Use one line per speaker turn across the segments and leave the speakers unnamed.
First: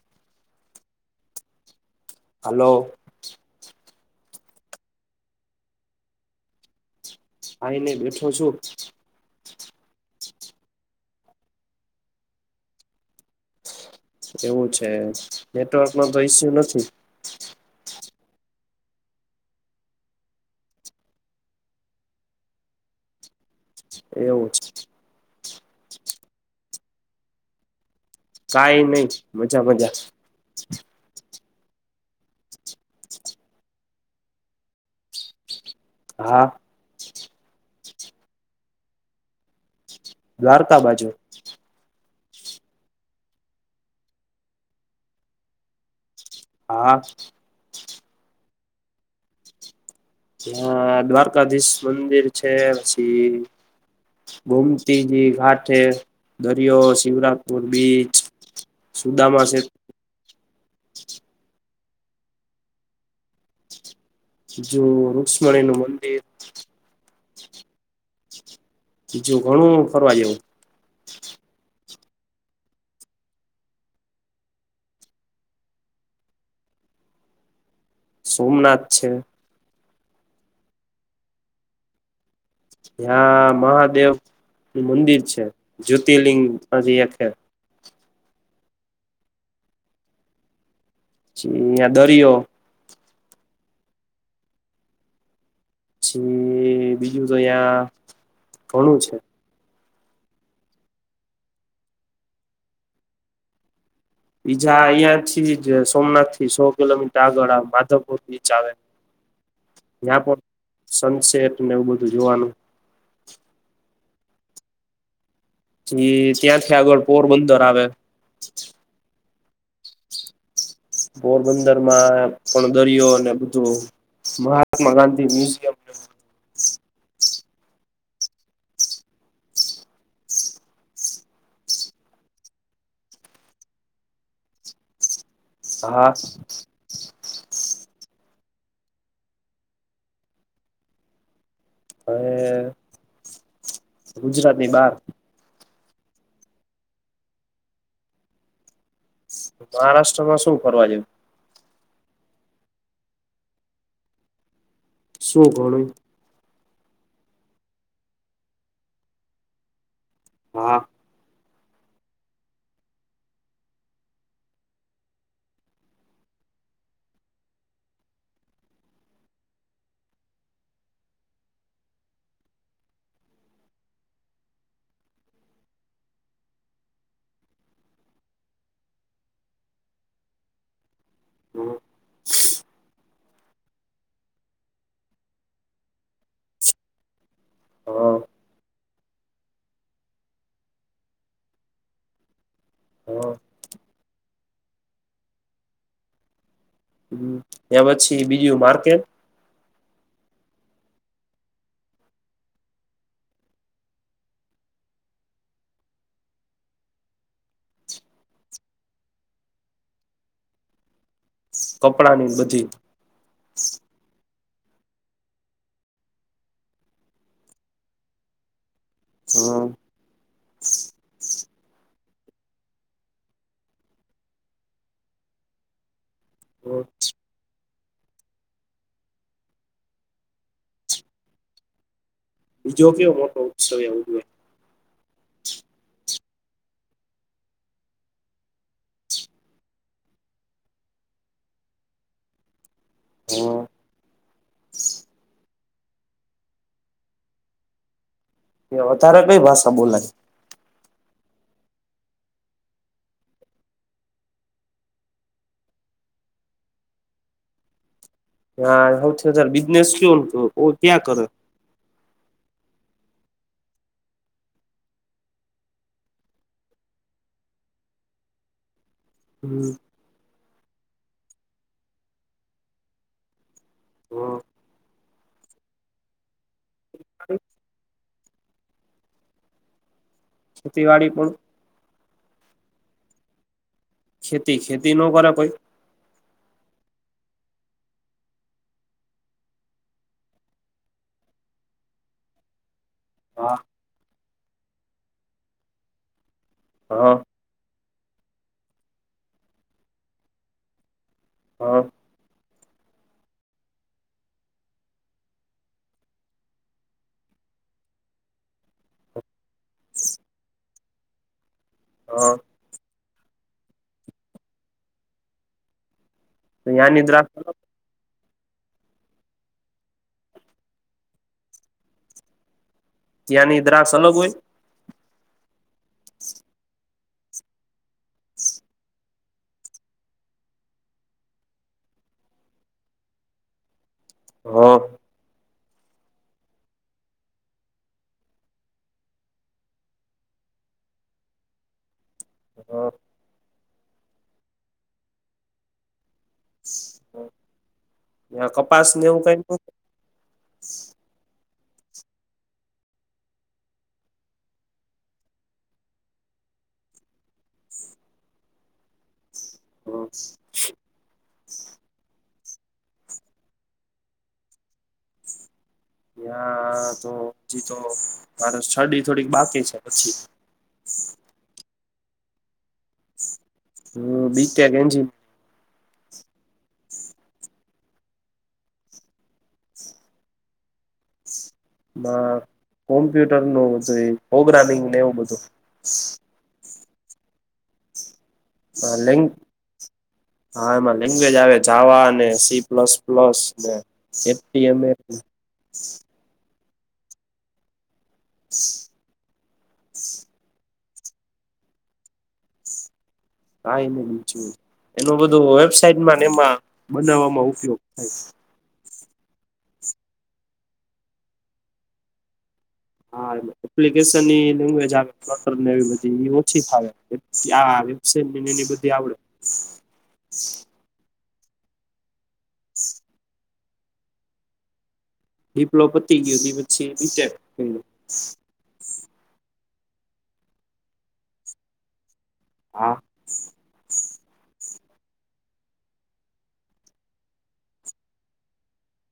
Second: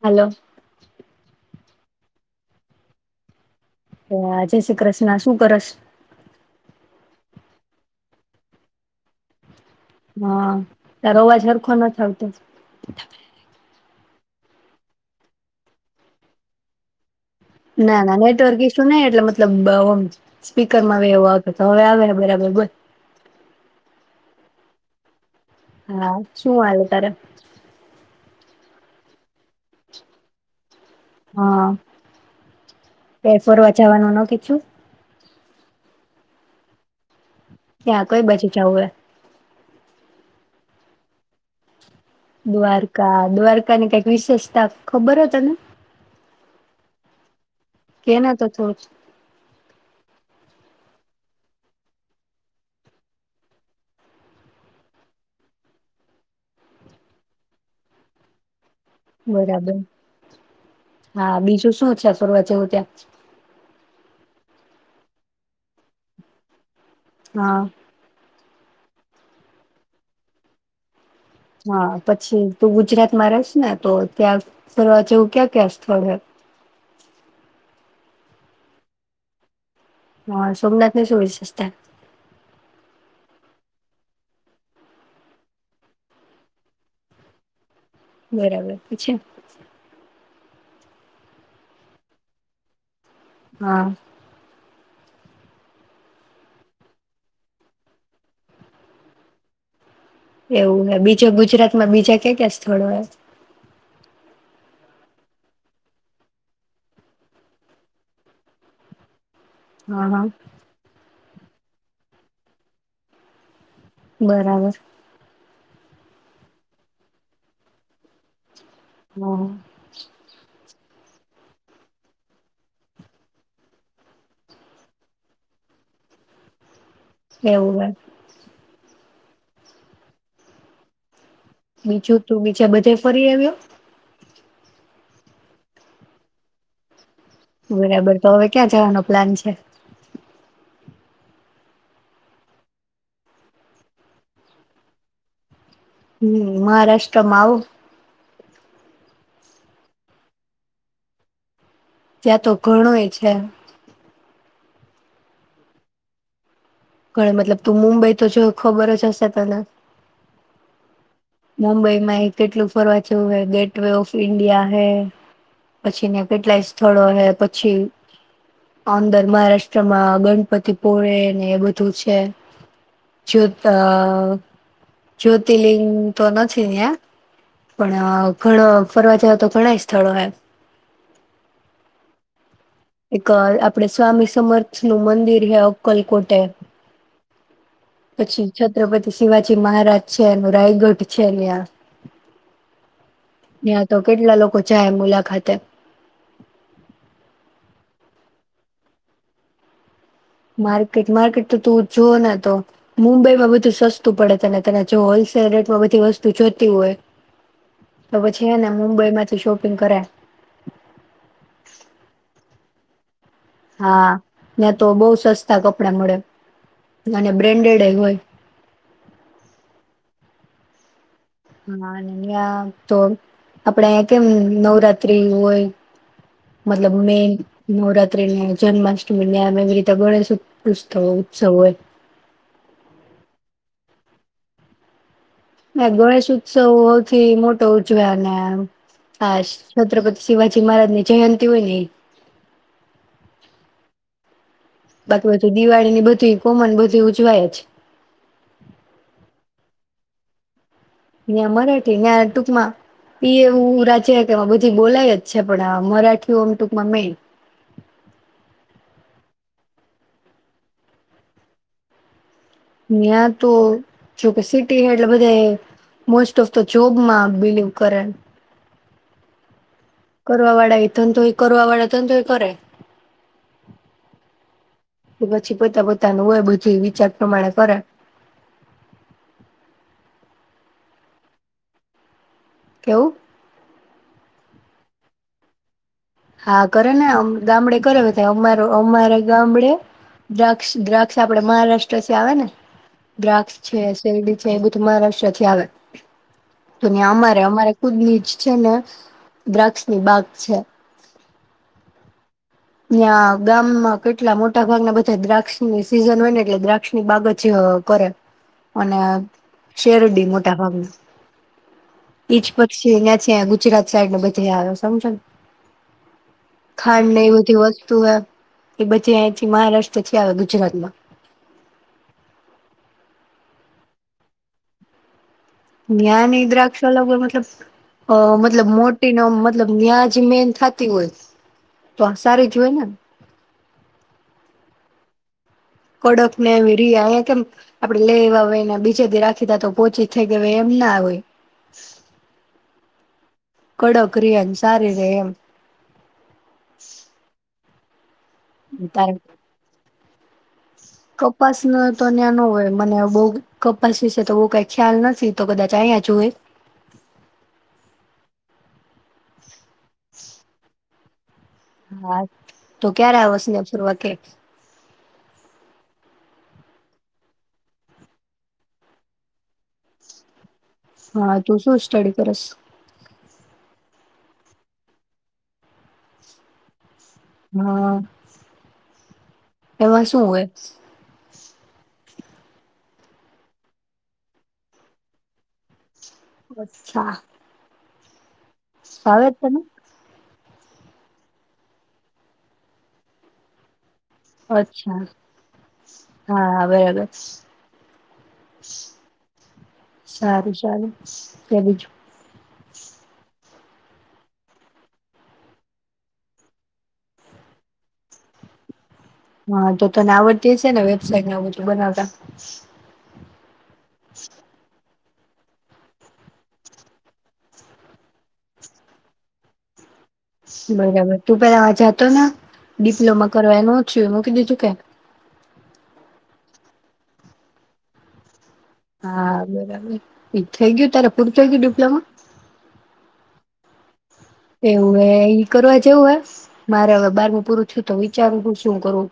Hello.
Hello.
હા જય શ્રી કૃષ્ણ શું કરશ.
ખાઈને બેઠો છું.
હા તાર [unintelligible]
એવું છે નેટવર્કમાં તો ઈસ્યુ નથી.
ના ના નેટવર્ક ઈસ્યુ નઈ એટલે મતલબ સ્પીકરમાં એવો આવે તો હવે આવે બરાબર બોલ.
એવું.
હા છું આલું તારે.
કઈ નઈ મજા મજા.
હા [unintelligible]
હા.
ત્યા કોઈ બાજુ જવું હે.
દ્વારકા બાજુ.
દ્વારકા, દ્વારકા ની કઈક વિશેષતા ખબર હો તને?
હા.
કેના તો થોડુંક.
ત્યાં દ્વારકાધીશ મંદિર છે પછી ગોમતીજી ઘાટ, દરિયો શિવરાજપુર બીચ સુદામા છે
બરાબર, હા બીજું શું? ત્યાં ફરવા જવું ત્યાં
જો રુક્ષ્મણી નું મંદિર
હા.
બીજું ઘણું ફરવા જેવું.
હા પછી તું ગુજરાતમાં રહેસ ને તો ત્યાં ફરવા જેવું ક્યાં ક્યા સ્થળ હે.
સોમનાથ છે.
હા સોમનાથની શું વિશેષતા
હ્યાં મહાદેવ નું મંદિર છે, જ્યોતિર્લિંગ માંથી એકે-
બરાબર, પછી.
પછી દરિયો
હા.
પછી બીજું તો અહીંયા ઘણું છે.
એવું ને બીજો ગુજરાત માં બીજા કે કયા કયા સ્થળ હોય?
બીજા અહિયાં થી જ સોમનાથ થી સો કિલોમીટર આગળ માધવપુર બીચ આવે.
હા હા
યા પોર સન્સ પેટ ને એવું બધું જોવાનું
બરાબર.
પછી ત્યાંથી આગળ પોરબંદર આવે.
હાં.
પોરબંદર માં પણ દરિયો અને બધું મહાત્મા ગાંધી મ્યુઝિયમ
એવું એમ. બીજું તું બીચે બધે ફરી આવ્યો.
હાં.
બરાબર તો હવે ક્યાં જવાનો પ્લાન છે.
હવે ગુજરાતની બાર.
હમ મહારાષ્ટ્રમાં આવું!
મહારાષ્ટ્રમાં શું ફરવા જેવું?
ત્યાં તો ઘણુંય છે.
શું ઘણુંય?
ક મતલબ તું મુુંબઈ તો જો ખબર જ હશે તને!?
હાં.
મુંબઈમાં એ કેટલું ફરવા જયું હે, ગેટ વ ઓફ ઈન્ડિયા હે, પછીં કેટલાય સ્થળો હે, પછી અંદર મહારાષ્ટ્રમાં ગણપતિપુળ ને એ બધું છે, જ જ્યોતિલિંગ તો નથી, પણ ઘણા ફરવા જેવાં તો ઘણા સ્થળો હે.
હ
એક આપડે સ્વામી સમર્થ નું મંદિર હ અક્કલકોટે, પછી છત્રપતિ શિવાજી મહારાજ છે, એનું રાયગઢ છે, ત્યાં
હ
એ તો કેટલા લોકો જાય મુલાકાતે.
ત્યા પછી બીજું માર્કેટ‌?
માર્કેટ માર્કેટ તો તું જોવ ને તો મુંબઈમાં બધું સસ્તું પડે તને તને, જો હોલસેલ રેટમાં બધી વસ્તુ જોતી હોય તો, પછી એને મુંબઈમાંથી શોપિંગ કરાય.
કપડાંની બધી
હાં. ને તો બહુ સસ્તા કપડા મળે, અને બ્રેન્ડેડ હોય.
હાં.
હાં તો આપડે અહીં કેમ નવરાત્રી હોય! મતલબ મેન નવરાત્રીને, જન્માષ્ટમીને એવી રીતે ગણેશ ઉત્વ ઉત્સવ હોય.
બીજો કયો મોટો ઉત્સવ એવો જોઈએ?
ના ગણેશ ઉત્સવ સૌથી મોટો ઉજવે, અને આ છત્રપતિ શિવાજી મહારાજની જયંતિ હોય ને ઈ.
હાં.
બાકી બધું દિવાળી ની બધી કોમન બધું ઉજવાય છે.
એ વધારે કઈ ભાષા બોલાય?
ત્યાં મરાઠી ત્યાં ટૂંકમાં એ એવું રાજ્ય કે એમાં બધી બોલાય જ છે, પણ આ મરાઠી ટૂંકમાં મેન.
હાં સૌથી વધારે બિઝનેસ કયો ત્યાં કરે?
ત્યા તો જોકે સિટી એટલે બધ મોસ્ટ ઓફ ધ જોબમાં બિલીવ કરે.
હમ્મ
કરવાવાળ તું કરવા વાળ તો તું કરે.
હા
પછી પોતા પોતાનું હોય બધી ક પ્રમાણે કરે
ખેતીવાડી પણ
કેવું?
ખેતી ખેતી ન કરે કોઈ?
હા કરે ને ગામડે કરે બધા અમા અમારે ગામડે દ્રાક્ષ દ્રાક્ષ આપડે મહારાષ્ટ્ર છે આવે ને દ્રાક્ષ
હા
છે. એ બું તો મહારાષ્ટ્રથી આવે દુનિયા
હા
અમારે અમારે કૂદનીજ છે ને દ્રાક્ષની બાગા છે. હ
હા
્યાં ગામમાં કેટલા મોટા ભાગના બધા દ્રાક્ષની સિઝન હોય ને એટલે દ્રાક્ષની બાગચી કરે અને શેરડી મોટા ભાગની.
હા
જ પક્ષી. પછ ગુજરાત સાઈડને બધી આવ્યો સમજો ને.
યા
ખાંડ ને એ
નિદ્રાાસ.
બધી વસ્તુ એ બધી અથી મહારાષ્ટ્રથી આવે ગુજરાતમાં.
ત્યાંની દ્રક્ષ અલગ હોય.
નિયનેદ્રાક. ચલો મતલબ મતલબ મોટી ન મતલબ ન્યાજ મેન થતી હોય તો આ સારી જ હોય ને.
હા.
કડક ને એવી ર અહીયા કેમ આપડે લેવા હોયને બીજેથીી રાખી તા તો પોહચી થઈ ગયા હો એમ ના હોય.
હા.
કડો ક્રિયન સારી રે એમ.
[inaudible] હ કપાસ
તારે
નેવું કઈ. [inaudible]
કપાસ ન તો ન્યા ન હોય મને બહ કપાસ વિશે તો બહ કઈ ખ્યાલ નથી તો કદાચ અયા જુય.
હમ.
હા તું ક્યારે આવસને અ પરવાખ.
હ્યા તો હજી તો મારે શરડી થોડીક બાકી છે પછી.
હા તું શું સ્ટડી કરસ.
હમ બીક્યા કેંજી.
હા એમાં શું હોય.
માં હોમેથેત્રે નુ બધું ને એવું બધું.
[unintelligible]
હ લેં.
ફાવે જ તને
હા, એમાં લેંગ્વેજ આવે જાવા અને સી પ્લસ પ્લસ ને એફ ડી માં
અચ્છા
એ.
હા બરાબર. [inaudible] સારું ચારું ત બીજું.
કાય ન બીચું એનું બધું વેબસાઈટમાં એમાં બનાવવામાં ઉપયોગ થાય.
હા, તો તને આવડતી છે ને વેબસાઇટને બધું બનાવતા.
હા, એપ્લિકેશન ની લેંગ્વેજ આવે. ટર ને એવી બધી એ ઓછી ફાવે. આ વેબસાઇટ એની બધી આવડે.
બરાબર. તું પેલા જાતો ને ડિપ્લોમા કરવા એનું હું થીયુ મૂકી દીધું કે?
ડીપ્લો પતી ગયુધ પછી [unintelligible]
હા, બરાબર એ થઇ ગયું ત્યારે પૂરું થઇ ગયું ડિપ્લોમા.
હા.
એવું એ કરવા જેવું હ મારે હવે બારમું પૂરું છુ તો વિચારું હું શું કરું.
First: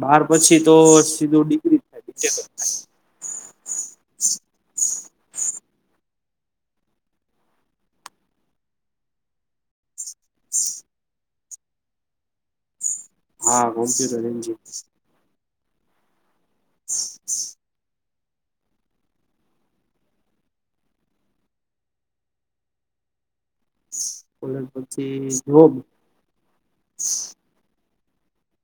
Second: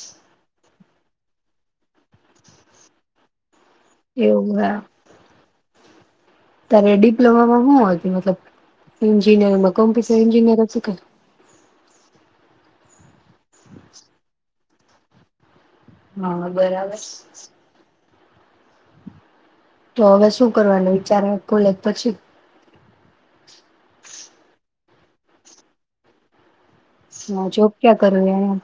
બાર પછી તો સીધુ ડિગ્રી [unintelligible]
એવું [unintelligible] ત્યારે ડિપ્લોમામાં હું મતલબ એન્જિનિયરમાં કોમ્પપિસ એ એન્જિનિયર અતુ કે.
હા, ગુમતી [unintelligible]
હા. બરાબર. તો હવે શું કરવાનું વિચાર હ કોલેજ પછી?
કોલેજ પ [unintelligible]
હા, જોબ ક્યા કર રહા હાય.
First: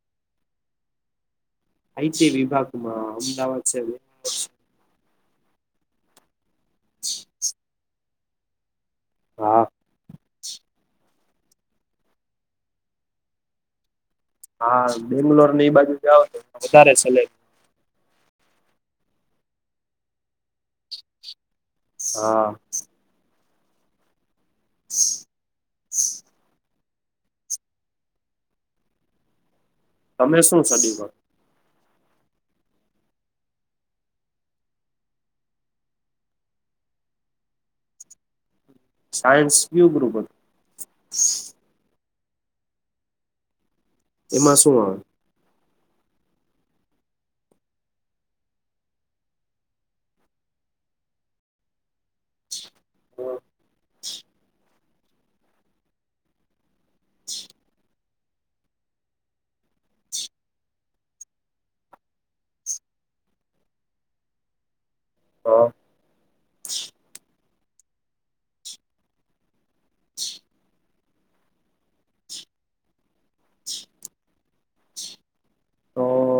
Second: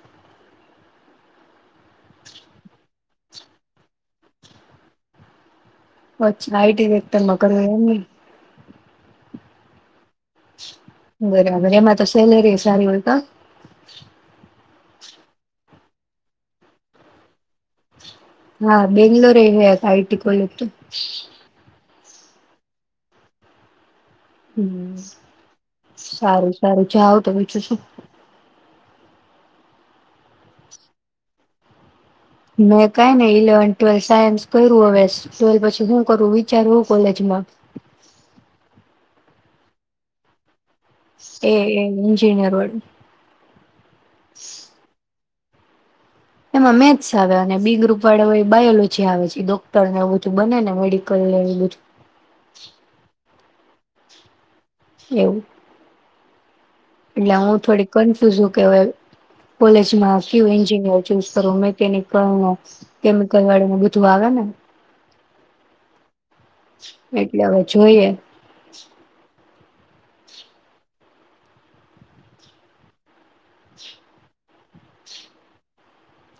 આઈ ટી વિભાગમાં અમદાવાદ છે ને.
[unintelligible] [unintelligible]
હા.
બરાબર એમાં તો સેલરી સારી હોય ત.
હા, બેંગ્લોર ને એ બાજુ જાઓ તો વધારે સલેરી.
હા, બેંગલુરે આઈ ટટી કોલેજ. તો [inaudible]
હા.
હમ્મ સારું સારું. જાઓ તો બીજું શું.
તમે શું.
મેં કઈ ને ઇલેવન ટ્વેલ સાયન્સ કર્યું હવે ટ્વેલ પછી શું કરું વિચારવું કોલેજમાં.
સાયન્સ બરોબર.
એ એ. [unintelligible]
એમાં શું આવે?
એમાં મેથ્સ આવે અને બી ગ્રુપ વાળા બાયોલોજી આવે છે ડોક્ટરને એવું બધું બને ને મેડિકલ ને. એવું. એટલે હું થોડી કન્ફ્યુઝ હો કેવાઈ કોલેજમાં કિયુ એન્જિનયર ચૂસ કરું, મેકેનિકલનો કેમિકલવાળાનું બધું આવે ને.
હા
[unintelligible] એ હવે જોઈએ.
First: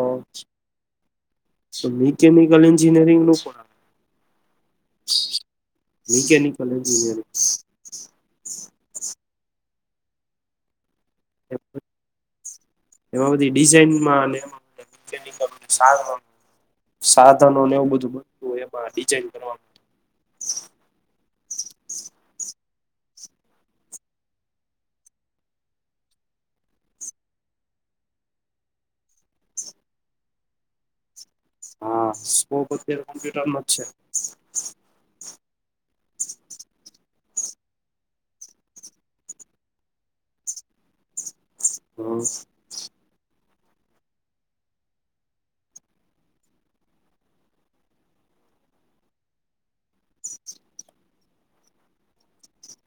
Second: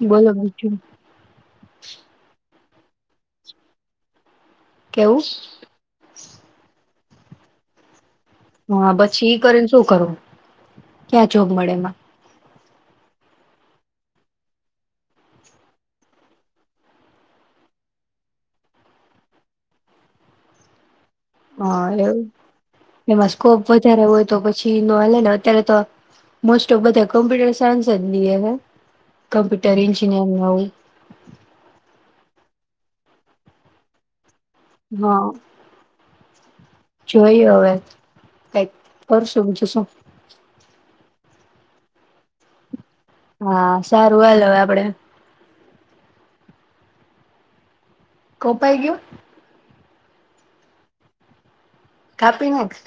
બોલો ભાઈ.
સો મેકેમી [unintelligible] એન્જિનિયરિંગ નો પણ આવે.
કેવું.
Mechanical engineering.
હા પછી કરીને ઈ શું કરવું? ક્યાં જોગ મળે એમાં?
એમાં બધી ડિઝઇનમાં ને [inaudible] સાધનોને એવું બધું બનતું હો એમાં ડિઝઇન કરવા.
હા એવું એમાં સ્કોપ વધારે હોય તો પછી નહાલે ને અત્યારે તો મોસ્ટ ઓફ બધા કમ્પ્યુટર સાયન્સ જ લિએ કમ્પ્યુટર એન્જિનિયરિંગ આવું.
હા સ્કોપ અત્યારે કોમ્પ્યુટર મ જ છે.
હા. જોઈએ હવે કઈક કરશું બીજું શું.
હમ્મ.
હા સારું હાલો હવે આપડે. કોપાય ગીયુ. કાપીનાખ.